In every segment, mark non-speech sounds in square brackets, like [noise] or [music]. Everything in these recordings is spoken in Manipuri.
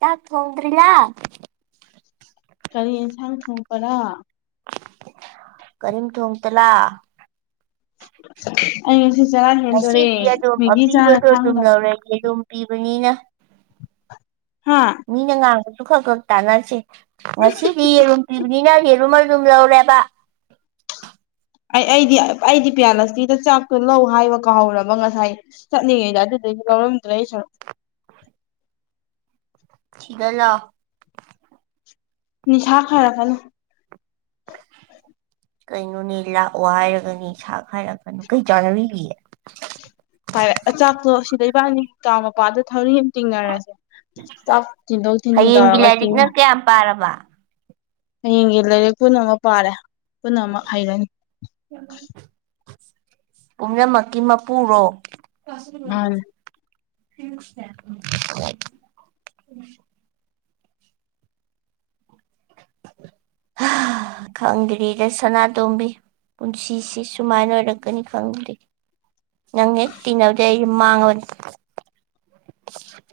ꯆꯥꯛ ꯊꯣꯡꯗ꯭ꯔꯤꯂꯥ ꯀꯔꯤ ꯏꯟꯁꯥꯡ ꯊꯣꯡꯄꯔꯥ ꯀꯔꯤꯝ ꯊꯣꯡꯇꯦꯂꯥ ꯑꯩ ꯉꯁꯤ ꯆꯔꯥ ꯍꯦꯟꯗꯣꯔꯦ ꯃꯦꯒꯤ ꯆꯥꯔ ꯈꯥꯡꯗ [unintelligible] ꯑꯗꯨꯨꯝ ꯄꯤꯕꯅꯤꯅ ꯍꯥꯥ ꯃꯤꯅ ꯉꯥꯡꯕꯁꯨ ꯈꯔ ꯈꯔ ꯇꯥꯟꯅꯁꯦ ꯉꯁꯤꯗꯤ ꯌꯦꯔꯨꯝ ꯄꯤꯕꯅꯤꯅ ꯌꯦꯔꯨꯝ ꯑꯗꯨꯝ ꯂꯧꯔꯦꯕ ꯑꯩ ꯑꯩꯗꯤ ꯑꯩꯗꯤ ꯄꯤꯌꯥꯂꯛꯁꯃꯤꯗ ꯆꯥꯛꯇꯣ ꯂꯧ ꯍꯥꯏꯕ ꯀꯥꯎꯍꯧꯔꯕ ꯉꯁꯥꯏ ꯆꯠꯅꯤꯡꯉꯩꯗ ꯑꯗꯨꯗꯒꯤ ꯂꯧꯔꯝꯗ꯭ꯔ ꯑꯩꯁꯨ ꯁꯤꯒꯂ ꯅꯤꯁꯥ ꯈꯔꯒꯅꯨ [inaudible] ꯀꯩꯅꯣꯅꯤ ꯂꯥꯛꯑꯣ ꯍꯥꯏꯔꯒꯅꯤ ꯁꯥꯛ ꯍꯥꯏꯔꯒꯅ ꯀꯩ ꯆꯥꯟꯅꯕꯤꯌꯦ ꯄꯥꯏꯔ ꯑꯆꯥꯛꯇꯣ ꯑꯁꯤꯗꯩꯕꯥꯅꯤ ꯇꯥꯎ ꯃꯄꯥꯗ ꯊꯧꯔꯤ ꯇꯤꯡꯅꯔꯁꯦ ꯆꯥꯛ ꯊꯤꯟꯗꯣꯛ ꯊꯤꯟꯖꯤꯟ ꯇꯧꯔꯒ ꯆꯤꯡꯉ ꯌꯥꯌꯥ ꯄꯔꯔꯕ ꯍꯌꯦꯡꯒꯤ ꯂꯥꯏꯔꯤꯛ ꯄꯨꯝꯅꯃꯛ ꯄꯥꯔꯦ ꯄꯨꯝꯅꯃꯛ ꯍꯩꯔꯅꯤ꯫ ꯄꯨꯝꯅꯃꯛꯀꯤ ꯃꯄꯨꯔꯣ꯫ ꯃꯥꯅꯦ [unintelligible] [unintelligible] ꯈꯪꯡꯗꯔꯤꯗ ꯁꯅꯥꯇꯣꯝꯕꯤ꯫ ꯄꯨꯟꯁꯤꯁꯤ ꯁꯨꯃꯥꯏꯅ ꯑꯣꯏꯔꯛꯀꯅꯤ ꯈꯪꯗ꯭ꯦ꯫ ꯅꯪ ꯍꯦꯛ ꯇꯤꯟꯅꯕꯗꯩ ꯑꯩꯖꯤ ꯃꯥꯡꯉꯕꯅꯤ꯫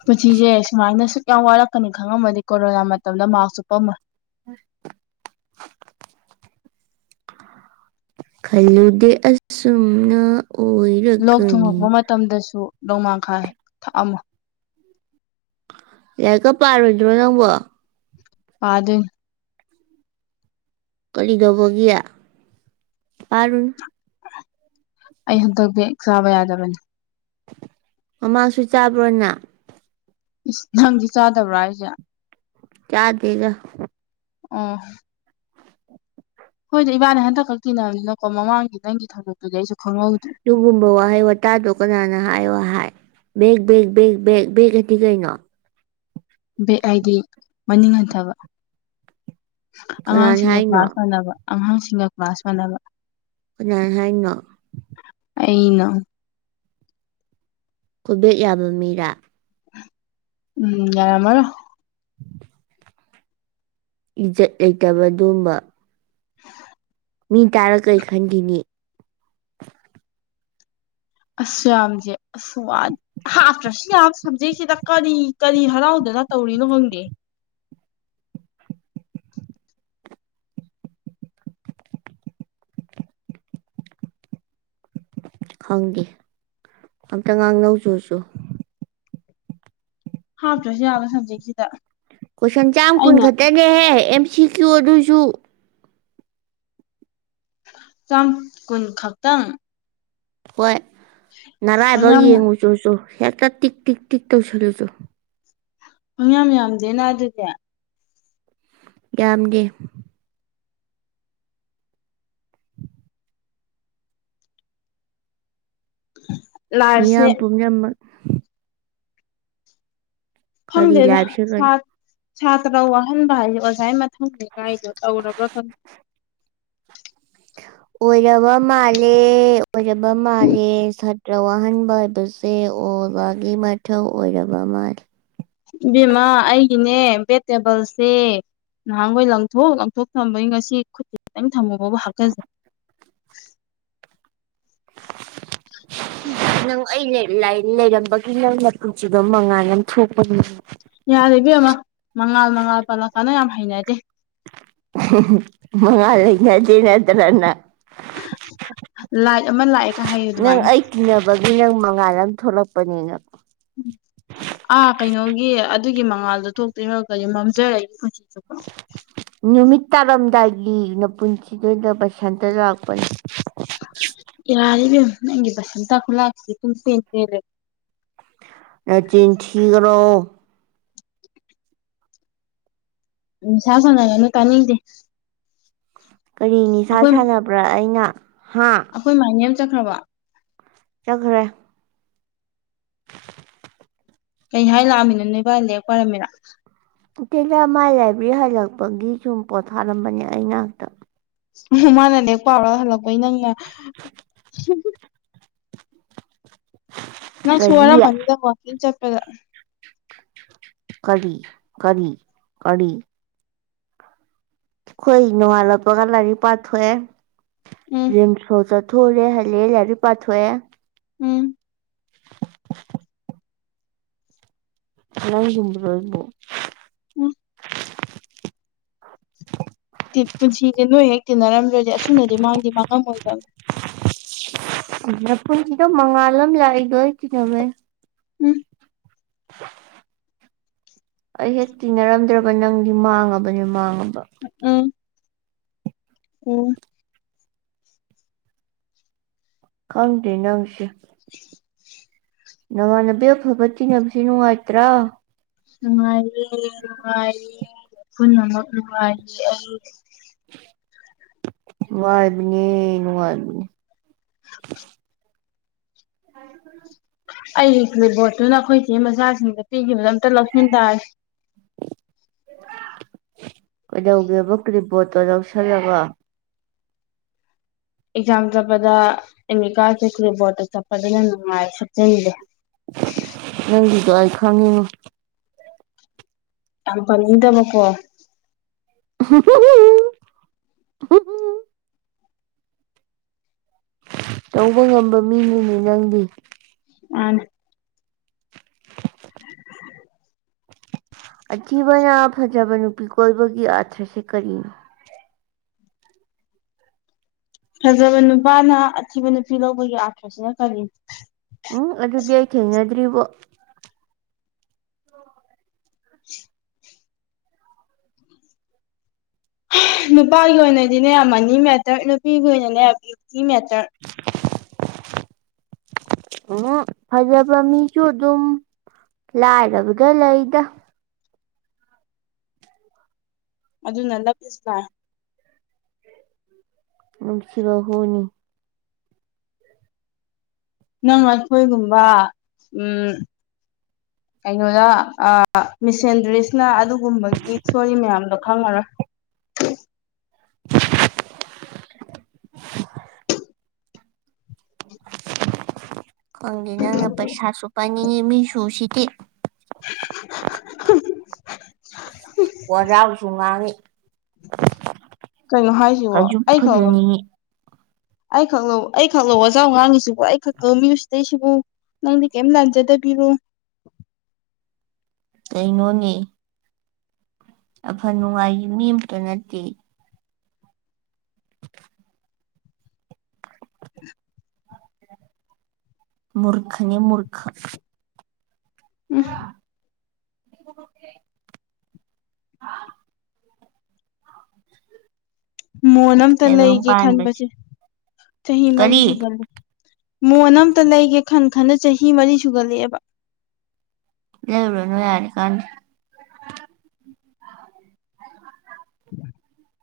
ꯄꯨꯟꯁꯤꯁꯦ ꯁꯨꯃꯥꯏꯅ ꯁꯨꯛ ꯌꯥꯝ ꯋꯥꯔꯛꯀꯅꯤ ꯈꯪꯉꯝꯃꯗꯤ ꯀꯣꯔꯣꯅꯥ ꯃꯇꯝꯗ ꯃꯥꯛꯁ ꯎꯞꯄꯝꯃꯣꯢ꯫ [unintelligible] ꯈꯜꯂꯨ ꯗꯦ ꯑꯁꯨꯨꯝ ꯅ ꯑꯣꯏ ꯂꯣꯛ ꯊꯨꯡꯉꯛꯄ ꯃꯇꯝꯗꯁꯨ ꯅꯣꯡꯃꯥꯡꯈꯥ ꯊꯛꯑꯝꯃꯣꯏ꯫ ꯂꯥꯛꯔꯤꯛꯀ ꯄꯥꯔꯣꯏꯗ꯭ꯔꯣ ꯅꯪꯕꯣ꯫ ꯄꯥꯗꯣꯢꯅꯤ꯫ ꯀꯔꯤꯗꯧꯕꯒꯤ ꯄꯥꯔꯨꯅꯨ꯫ ꯑꯩ ꯍꯟꯗꯛ ꯕꯦꯛ ꯆꯥꯕ ꯌꯥꯗꯕꯅꯤ꯫ ꯃꯃꯥꯡꯁꯨ ꯆꯥꯕ꯭ꯔꯣ ꯅꯪ꯫ ꯏꯁ ꯅꯪꯗꯤ ꯆꯥꯗꯕ꯭ꯔꯥ ꯍꯥꯏꯖꯦ꯫ ꯆꯥꯗꯦꯗ꯫ ꯑꯣ ꯍꯣꯏꯗ ꯏꯕꯥꯅꯤ ꯍꯟꯗꯛ ꯈꯛ ꯇꯤꯟꯅꯅꯤꯅꯀꯣ ꯃꯃꯥꯡꯒꯤ ꯅꯪꯒꯤ ꯊꯧꯗꯛꯇꯨꯗꯤ ꯑꯩꯁꯨ ꯈꯪꯍꯧꯗ꯭ꯔꯦ꯫ ꯑꯗꯨꯒꯨꯝꯕ ꯋꯥꯍꯩ ꯋꯥꯇꯥꯗꯣ ꯀꯅꯥꯅ ꯍꯥꯏꯌꯣ ꯍꯥꯏ꯫ ꯕꯦꯛ ꯕꯦꯛ ꯕꯦꯛ ꯕꯦꯛ ꯕꯦꯒ ꯍꯥꯏꯗꯤ ꯀꯩꯅꯣ꯫ ꯕꯦꯛ ꯍꯥꯏꯗꯤ ꯃꯅꯤꯡ ꯍꯟꯊꯕ ꯀꯅꯥꯅ ꯑꯉꯥꯡꯁꯤꯡꯒ ꯍꯥꯏꯅꯣ ꯀ꯭ꯂꯥꯁ ꯃꯥꯟꯅꯕ꯫ ꯑꯉꯥꯡꯁꯤꯡꯒ ꯀ꯭ꯂꯥꯁ ꯃꯥꯟꯅꯕ ꯀꯅꯥꯅ ꯍꯥꯏꯅꯣ꯫ ꯑꯩꯅ ꯈꯣꯏ ꯕꯦꯛ ꯌꯥꯕ ꯃꯤꯔꯥ꯫ ꯎꯝ ꯌꯥꯔꯝꯃꯅꯣ꯫ ꯏꯖꯠ ꯂꯩꯇꯕ ꯑꯗꯨꯒꯨꯝꯕ ꯃꯤ ꯇꯥꯔ ꯀꯔꯤ ꯈꯟꯒꯤꯅꯤ꯫ ꯑꯁ ꯌꯥꯝꯖꯦ꯫ ꯑꯁ ꯍꯥꯞꯇ꯭ꯔꯖꯨ ꯌꯥꯕ ꯁꯕꯖꯦꯛꯁꯤꯗ ꯀꯔꯤ ꯀꯔꯤ ꯍꯔꯥꯎꯗꯅ ꯇꯧꯔꯤꯅꯣ ꯈꯪꯗꯦꯍꯦ꯫ ꯈꯪꯗꯦ ꯑꯝꯇ ꯉꯥꯡ ꯅꯧꯖꯨꯁꯨ ꯍꯥꯞꯇ꯭ꯔꯁꯨ ꯌꯥꯕ ꯁꯕꯖꯦꯛꯁꯤꯗ ꯀꯣꯏꯁꯟ ꯆꯥꯝ ꯀꯨꯟ ꯑꯩꯅ ꯈꯛꯇꯅꯦꯍꯦ ꯑꯦꯝ ꯁꯤ ꯀ꯭ꯌꯨ ꯑꯗꯨꯁꯨ ꯆꯥꯝ ꯀꯨꯟ ꯈꯛꯇꯪ ꯍꯣꯏ ꯅꯔꯥꯏꯕꯛ ꯄꯪꯌꯥꯝ ꯌꯦꯡꯉꯨ ꯆꯔꯁꯨ ꯍꯦꯛꯇ ꯇꯤꯛ ꯇꯤꯛ ꯇꯤꯛ ꯇꯧꯁꯜꯂꯨꯁꯨ ꯪ ꯌꯥꯝ ꯌꯥꯝꯗꯦꯅ ꯑꯗꯨꯗꯤ ꯌꯥꯝꯒꯦ ꯂꯥꯏꯐꯁꯦ ꯃꯤꯌꯥꯝ ꯄꯨꯝꯅꯃꯛ ꯀꯔꯤ ꯈꯪꯗ꯭ꯔꯦꯗ ꯂꯥꯏꯐꯁꯦ ꯁꯥ ꯀꯔꯤ ꯁꯥꯇ꯭ꯔ ꯋꯥꯍꯟꯕ ꯍꯥꯏꯁꯦ ꯑꯣꯖꯥ ꯃꯊꯧꯅꯦ ꯒꯥꯥꯏꯗꯣ ꯇꯧꯔꯕ꯭ꯔꯥ ꯈꯪꯗꯦ ꯑꯣꯏꯔꯕ ꯃꯥꯜꯂꯦ ꯑꯣꯏꯔꯕ ꯃꯥꯜꯂꯦ ꯁ ꯇ꯭ꯔꯥ ꯋꯥꯍꯟꯕ ꯍꯥꯏꯕꯁꯦ ꯑꯣꯖꯥꯒꯤ ꯃꯊꯧ ꯑꯣꯏꯔꯕ ꯃꯥꯂꯦ꯫ ꯏꯕꯦꯝꯃꯥ ꯑꯩꯒꯤꯅꯦ ꯚꯦꯠ ꯇꯦꯕꯜꯁꯦ ꯅꯍꯥꯟꯈꯣꯏ ꯂꯪꯊꯣꯛ ꯂꯪꯊꯣꯛ ꯊꯝꯕꯒꯤ ꯉꯁꯤ ꯈꯨꯠꯇ ꯈꯤꯇꯪ ꯊꯝꯃꯨꯕꯕꯨ ꯍꯥꯒꯠꯆꯩ ꯅꯪ ꯑꯩ ꯂꯥꯏꯟ ꯂꯩꯔꯝꯕꯒꯤ ꯅꯪ ꯅꯄꯨꯟꯁꯤꯗꯣ ꯃꯉꯥꯜ ꯑꯃ ꯊꯣꯛꯄꯅꯤ ꯅꯪ ꯌꯥꯔꯦ ꯏꯕꯦꯝꯃ ꯃꯉꯥꯜ ꯃꯉꯥꯜ ꯄꯜꯂꯛꯀꯅꯣ ꯌꯥꯝ ꯍꯩꯅꯗꯦ ꯃꯉꯥꯜ ꯍꯩꯅꯗꯦ ꯅꯠꯇ꯭ꯔꯥ ꯅꯪ꯫ ꯂꯥꯏꯠ ꯑꯃ ꯂꯥꯛꯑꯦꯒ ꯍꯥꯏꯌꯨ ꯅꯪ ꯑꯗꯨꯃꯥꯏꯅ ꯑꯩ ꯇꯤꯟꯅꯕꯒꯤ ꯅꯪ ꯃꯉꯥꯜ ꯑꯃ ꯊꯣꯛꯂꯛꯄꯅꯤ ꯅꯪ ꯎꯝ ꯑꯥ ꯀꯩꯅꯣꯒꯤ ꯑꯗꯨꯒꯤ ꯃꯉꯥꯜꯗꯨ ꯊꯣꯛꯇꯣꯏ ꯃꯛꯇꯗꯤ ꯃꯝꯖꯔꯒꯦ ꯄꯨꯟꯁꯤ ꯆꯨꯞꯄ [unintelligible] ꯅꯨꯃꯤꯠ ꯇꯥꯔꯝꯗꯥꯏꯒꯤ ꯅꯄꯨꯟꯁꯤꯗꯨꯗ ꯕꯁꯟꯇ ꯂꯥꯛꯄꯅꯤ ꯌꯥꯔꯦ ꯏꯕꯦꯝꯃ ꯅꯪꯒꯤ ꯕꯁꯟꯇ ꯈꯨꯂꯥꯛꯁꯦ ꯄꯨꯡ ꯄꯦꯟ ꯄꯦꯜꯂꯦ ꯅꯆꯤꯟ ꯊꯤꯒꯅꯨ ꯅꯤꯁꯥ ꯁꯥꯟꯅꯒꯅꯨ ꯇꯅꯤꯡꯗꯦ ꯀꯔꯤ ꯅꯤꯁꯥ ꯁꯥꯟꯅꯕ꯭ꯔꯥ ꯑꯩꯅ ꯍꯥ ꯑꯩꯈꯣꯏ ꯃꯥꯏꯅꯦꯜ ꯆꯠꯈ꯭ꯔꯥꯕꯣ ꯆꯠꯈ꯭ꯔꯦ ꯀꯩ ꯍꯥꯏ ꯂꯥꯛꯑꯃꯤꯅꯣ ꯅꯣꯏꯕꯥꯏ ꯂꯥꯢꯔꯤꯛ ꯄꯔꯝꯃꯤꯔ ꯅꯠꯇꯦꯗ ꯃꯥꯏ ꯂꯥꯏꯕ꯭ꯔꯦꯔꯤ ꯍꯜꯂꯛꯄꯒꯤ ꯁꯨꯝ ꯄꯣꯠꯊꯥꯔꯝꯕꯅꯦ ꯑꯩ ꯅꯥꯛꯇ ꯎ ꯃꯥꯅ ꯂꯥꯢꯔꯤꯛ ꯄꯥꯎꯔꯒ ꯍꯜꯂꯛꯄꯒꯤ ꯅꯪꯅ [unintelligible] ꯅꯪꯁꯨ ꯋꯥꯔꯝꯃꯅꯤꯗ ꯋꯥꯛꯀꯤꯡ ꯆꯠꯄꯗ ꯀꯔꯤ ꯀꯔꯤ ꯀꯔꯤ ꯑꯩꯈꯣꯏ ꯅꯣꯡꯉꯥꯜꯂꯛꯄꯒ ꯂꯥꯏꯔꯤꯛ ꯄꯥꯊꯣꯛꯑꯦ ꯎꯝ ꯔꯤꯝꯁ ꯐꯧ ꯆꯠꯊꯣꯛꯎꯔꯦ ꯍꯜꯂꯦ ꯂꯥꯏꯔꯤꯛ ꯄꯥꯊꯣꯛꯑꯦ ꯎꯝ ꯅꯪ ꯒꯨꯝꯕ꯭ꯔꯣ ꯑꯩꯕꯣ ꯎꯝ ꯇꯦ ꯄꯨꯟꯁꯤꯁꯦ ꯅꯣꯏ ꯍꯦꯛ ꯇꯤꯟꯅꯔꯝꯗ꯭ꯔꯗꯤ ꯑꯁꯨꯝꯅꯗꯤ ꯃꯥꯡꯗꯤ ꯃꯥꯡꯉꯝꯃꯣꯏꯗꯕꯅꯤ ꯎꯝ ꯅꯄꯨꯨꯟꯁꯤꯗ ꯃꯉꯥꯜ ꯑꯃ ꯂꯥꯛꯏꯗꯣ ꯑꯩ ꯇꯤꯟꯅꯕꯩꯅꯤ ꯎꯝ [unintelligible] ꯑꯩ ꯍꯦꯛ ꯇꯤꯟꯅꯔꯝꯗ꯭ꯔꯕ ꯅꯪꯗꯤ ꯃꯥꯡꯉꯕꯅꯦ ꯃꯥꯡꯉꯕ ꯎꯝ ꯑꯣ ꯈꯪꯗꯦ ꯅꯪꯁꯦ ꯅꯃꯥꯟꯅꯕꯤ ꯑꯐꯕ ꯇꯤꯟꯅꯕꯁꯦ ꯅꯨꯡꯉꯥꯏꯇ꯭ꯔꯥ ꯅꯨꯡꯉꯥꯏꯔꯦ ꯅꯨꯡꯉꯥꯏꯔꯦ ꯄꯨꯟꯅꯃꯛ ꯅꯨꯡꯉꯥꯏꯔꯦ ꯑꯩ ꯅꯨꯡꯉꯥꯏꯕꯅꯦ ꯅꯨꯡꯉꯥꯢꯕꯅꯦ [inaudible] [inaudible] ꯑꯩꯒꯤ ꯀ꯭ꯂꯤꯞ ꯕꯣꯔꯠꯇꯨꯅ ꯑꯩꯈꯣꯏꯆꯦ ꯃꯆꯥꯁꯤꯡꯗ ꯄꯤꯈꯤꯕꯗꯨ ꯑꯝꯇ ꯂꯧꯁꯤꯟ ꯇꯥꯔꯦ ꯀꯩꯗꯧꯒꯦꯕ ꯀ꯭ꯔꯤꯕꯣꯔꯠꯇꯣ ꯂꯧꯁꯜꯂꯒ ꯑꯦꯛꯖꯥꯝ ꯆꯠꯄꯗ ꯑꯦꯗꯃꯤꯠ ꯀꯥꯔꯗꯁꯦ ꯀ꯭ꯂꯤꯞ ꯕꯣꯔꯠꯇ ꯆꯞꯄꯗꯨꯅ ꯍꯦꯟꯅ ꯅꯨꯡꯉꯥꯏ ꯁꯨꯞꯆꯟꯗꯦ [inaudible] ꯅꯪꯒꯤꯗꯣ ꯑꯩ ꯈꯪꯉꯤꯉꯣ ꯌꯥꯝ ꯄꯥꯅꯤꯡꯗꯅ ꯀꯣ [unintelligible] ꯇꯧꯕ ꯉꯝꯕ ꯃꯤꯅꯤꯅꯦ ꯅꯪꯗꯤ ꯑ ꯑꯊꯤꯕꯅ ꯐꯖꯕ ꯅꯨꯄꯤ ꯀꯣꯏꯕꯒꯤ ꯑꯥꯊ꯭ꯔꯁꯦ ꯀꯔꯤꯅꯣ ꯐꯖꯕ ꯅꯨꯄꯥꯅ ꯑꯊꯤꯕ ꯅꯨꯄꯤ ꯂꯧꯕꯒꯤ ꯑꯥꯊꯁꯤꯅ ꯀꯔꯤ ꯎꯝ ꯑꯗꯨꯗꯤ ꯑꯩ ꯊꯦꯡꯅꯗ꯭ꯔꯤꯕꯣ [unintelligible] ꯅꯨꯄꯥꯒꯤ ꯑꯣꯏꯅꯗꯤꯅꯦ ꯃꯅꯤ ꯃꯦꯇꯔ ꯅꯨꯄꯤꯒꯤ ꯑꯣꯏꯅꯅꯦ ꯄꯌꯨꯇꯤ ꯃꯦꯇꯔ ꯎ ꯐꯖꯕ ꯃꯤꯁꯨ ꯑꯗꯨꯝ ꯂꯥꯏꯔꯕꯗ ꯂꯩꯗ ꯑꯗꯨꯅ ꯂꯞꯂꯤꯁꯨ ꯂꯥꯏ ꯅꯨꯡꯁꯤꯕ ꯍꯨꯅꯤ ꯅꯪ ꯂꯐꯣꯏꯒꯨꯝꯕ ꯎꯝ ꯀꯩꯅꯣꯗ ꯑ ꯃꯤꯁꯦꯟꯗ꯭ꯔꯤꯁꯤꯅ ꯑꯗꯨꯒꯨꯝꯕꯒꯤ ꯊꯤꯑꯣꯔꯤ ꯃꯌꯥꯝꯗꯣ ꯈꯪꯉꯔꯣꯏ [inaudible] ꯈꯪꯗꯦ ꯅꯪꯅ ꯄꯩꯁꯥꯁꯨ ꯄꯥꯏꯅꯤꯡꯉꯤ ꯃꯤꯁꯨ ꯎꯁꯤꯠꯇꯦ [inaudible] ꯋꯥꯖꯥꯎꯁꯨ ꯉꯥꯡꯉꯤ ꯀꯩꯅꯣ ꯍꯥꯏꯁꯤꯕꯣ ꯐꯁꯨ ꯑꯩ ꯈꯪ ꯐꯖꯅꯤꯡꯉꯤ ꯑꯩ ꯈꯛ ꯂꯧ ꯑꯩ ꯈꯛ ꯂꯣ ꯋꯥꯖꯥꯎ ꯉꯥꯡꯉꯤꯁꯤꯕꯨ ꯑꯩ ꯈꯛ ꯂꯣ ꯃꯤ ꯎꯁꯤꯠꯇꯤꯁꯦꯕꯨ ꯅꯪꯗꯤ ꯀꯩꯝ ꯂꯥꯟꯖꯗꯕꯤꯔꯣ ꯀꯩꯅꯣꯅꯦ ꯑꯐ ꯅꯨꯡꯉꯥꯏꯒꯤ ꯃꯤꯝꯇ ꯅꯠꯇꯦ ꯃꯨꯔꯈꯅꯦ ꯃꯨꯔꯈ ꯎꯝ [inaudible] ꯃꯣꯟ ꯑꯝꯇ ꯇꯥꯏꯕꯪ ꯂꯩꯒꯦ ꯄꯥꯟꯕ ꯈꯟꯕꯁꯦ ꯆꯍꯤ ꯃꯔꯤ ꯀꯔꯤ ꯁꯨꯒꯜꯜꯂꯤ ꯃꯣꯟ ꯑꯝꯇ ꯂꯩꯒꯦ ꯈꯟ ꯈꯟꯅ ꯆꯍꯤ ꯃꯔꯤ ꯁꯨꯒꯠꯂꯛꯑꯦꯕ ꯂꯩꯔꯨꯔꯅꯨ ꯌꯥꯔꯦ ꯀꯥꯟꯗꯦ [inaudible]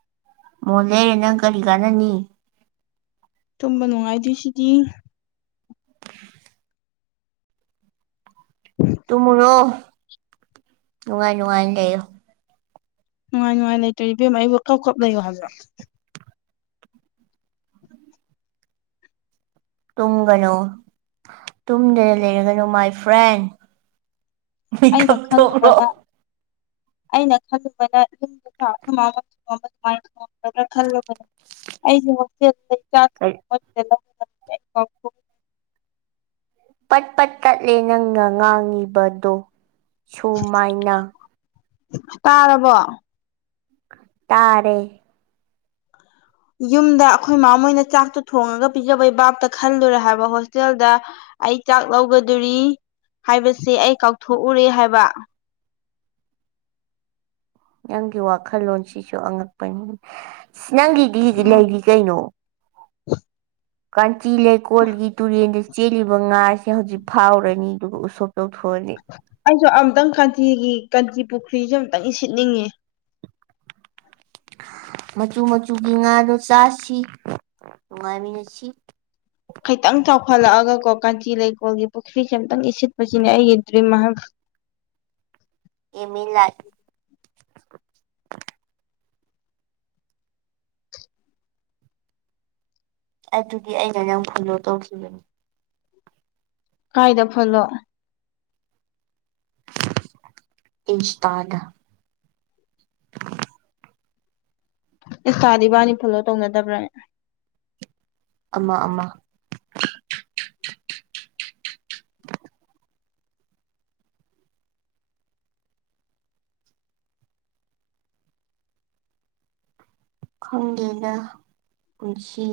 ꯃꯣꯟ ꯂꯩꯔ ꯅꯪ ꯀꯔꯤ ꯀꯥꯟꯅꯅꯤ ꯇꯨꯝꯕ ꯅꯨꯡꯉꯥꯏꯗꯣꯏ ꯁꯤꯗꯤ ꯇꯨꯝꯃꯨꯔꯣ ꯅꯨꯡꯉꯥꯏ ꯅꯨꯡꯉꯥꯏꯅ ꯂꯩꯌꯨ ꯅꯨꯡꯉꯥꯏ ꯅꯨꯡꯉꯥꯏ ꯂꯩꯇ꯭ꯔꯗꯤ ꯏꯕꯦꯝꯃ ꯑꯩꯕꯨ ꯀꯞ ꯀꯞ ꯂꯩꯌꯣ ꯍꯥꯏꯕ꯭ꯔꯣ ꯇꯨꯝꯒꯅꯨ ꯇꯨꯝꯗꯅ ꯂꯩꯔꯒꯅꯨ ꯃꯥꯏ ꯐ꯭ꯔꯦꯟ ꯑꯩꯅ ꯃꯤꯀꯞ ꯊꯣꯛꯔꯣ ꯈꯜꯂꯨꯕꯅ ꯑꯩꯅ ꯈꯜꯂꯨꯕꯅ ꯌꯨꯝꯗ ꯑꯈꯣꯏꯃꯥꯅ [unintelligible] [unintelligible] ꯀꯩ [unintelligible] ꯄꯠ ꯄꯠ ꯇꯠꯂꯦ ꯅꯪꯅ ꯉꯥꯡꯉꯤꯕꯗꯣ ꯁꯨꯃꯥꯏꯅ ꯇꯥꯔꯔꯕꯣ ꯇꯥꯔꯦ ꯌꯨꯝꯗ ꯑꯩꯈꯣꯏ ꯃꯥ ꯃꯣꯏꯅ ꯆꯥꯛꯇꯣ ꯊꯣꯡꯉꯒ ꯄꯤꯖꯕꯩ ꯕꯥꯞꯇ ꯈꯜꯂꯨꯔꯦ ꯍꯥꯏꯕ ꯍꯣꯁꯇꯦꯜꯗ ꯑꯩ ꯆꯥꯛ ꯂꯧꯒꯗꯧꯔꯤ ꯍꯥꯏꯕꯁꯦ ꯑꯩ ꯀꯥꯎꯊꯣꯛꯎꯔꯦ ꯍꯥꯏꯕ ꯅꯪꯒꯤ ꯋꯥꯈꯜꯂꯣꯟꯁꯤꯁꯨ ꯑꯉꯛꯄꯅꯤ ꯁꯤ ꯅꯪꯒꯤꯗꯤ ꯎꯝ ꯂꯩꯔꯤ ꯀꯩꯅꯣ ꯀꯥꯟꯆꯤ ꯂꯩꯀꯣꯜꯒꯤ ꯇꯨꯔꯦꯟꯗ ꯆꯦꯜꯂꯤꯕ ꯉꯥꯥꯁꯦ ꯍꯧꯖꯤꯛ ꯐꯥꯎꯔꯅꯤ ꯑꯗꯨꯒ ꯎꯁꯣꯞ ꯇꯧꯊꯣꯛꯑꯅꯤ ꯑꯩꯁꯨ ꯑꯝꯛꯇꯪ ꯀꯥꯟꯆꯤꯒꯤ ꯀꯥꯟꯆꯤꯔ ꯄꯨꯈ꯭ꯔꯤꯁꯦ ꯑꯝꯇꯪ ꯏꯁꯤꯠꯅꯤꯡꯉꯦ ꯃꯆꯨ ꯃꯆꯨꯒꯤ ꯉꯥꯗꯣ ꯆꯥꯁꯤ ꯅꯨꯡꯉꯥꯏꯃꯤꯟꯅꯁꯤ ꯈꯤꯇꯪ ꯆꯥꯎꯈꯠꯂꯛꯑꯒ ꯀꯣ ꯀꯥꯟꯆꯤ ꯂꯩꯀꯣꯜꯒꯤ ꯄꯨꯈ꯭ꯔꯤꯁꯦ ꯑꯝꯇꯪ ꯏꯁꯤꯠꯄꯁꯤꯅꯦ ꯑꯩꯒꯤ ꯗ꯭ꯔꯤꯝ ꯍꯥꯏꯕꯨ ꯑꯦꯝ ꯏꯟ ꯂꯥꯏꯞ ꯑꯗꯨꯗꯤ ꯑꯩꯅ ꯅꯪ ꯐꯣꯂꯣ ꯇꯧꯈꯤꯕꯅꯤ ꯀꯥꯏꯗ ꯐꯣꯂꯣ ꯏꯟꯁꯇꯥꯗ [inaudible] ꯏꯁꯇꯥꯗꯤ ꯏꯕꯥꯅꯤ ꯐꯣꯂꯣ ꯇꯧꯅꯗꯕ꯭ꯔꯅꯦ ꯑꯃ ꯑꯃ ꯈꯪꯗꯦꯗ ꯄꯨꯟꯁꯤ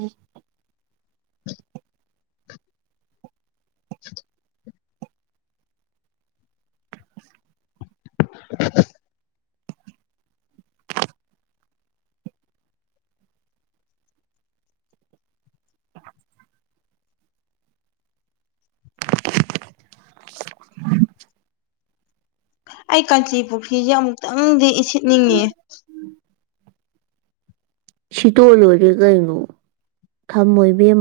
[inaudible] [inaudible] ꯑꯩ ꯀꯥꯟꯆꯤ ꯄꯨꯈ꯭ꯔꯤꯖꯦ ꯑꯃꯨꯛꯇꯪꯗꯤ ꯏꯁꯤꯠꯅꯤꯡꯉꯤꯌꯦ ꯁꯤꯇꯣꯛ ꯑ ꯂꯣꯏꯔꯦ ꯀꯩꯅꯣ ꯊꯝꯃꯣ ꯏꯕꯦꯝꯃ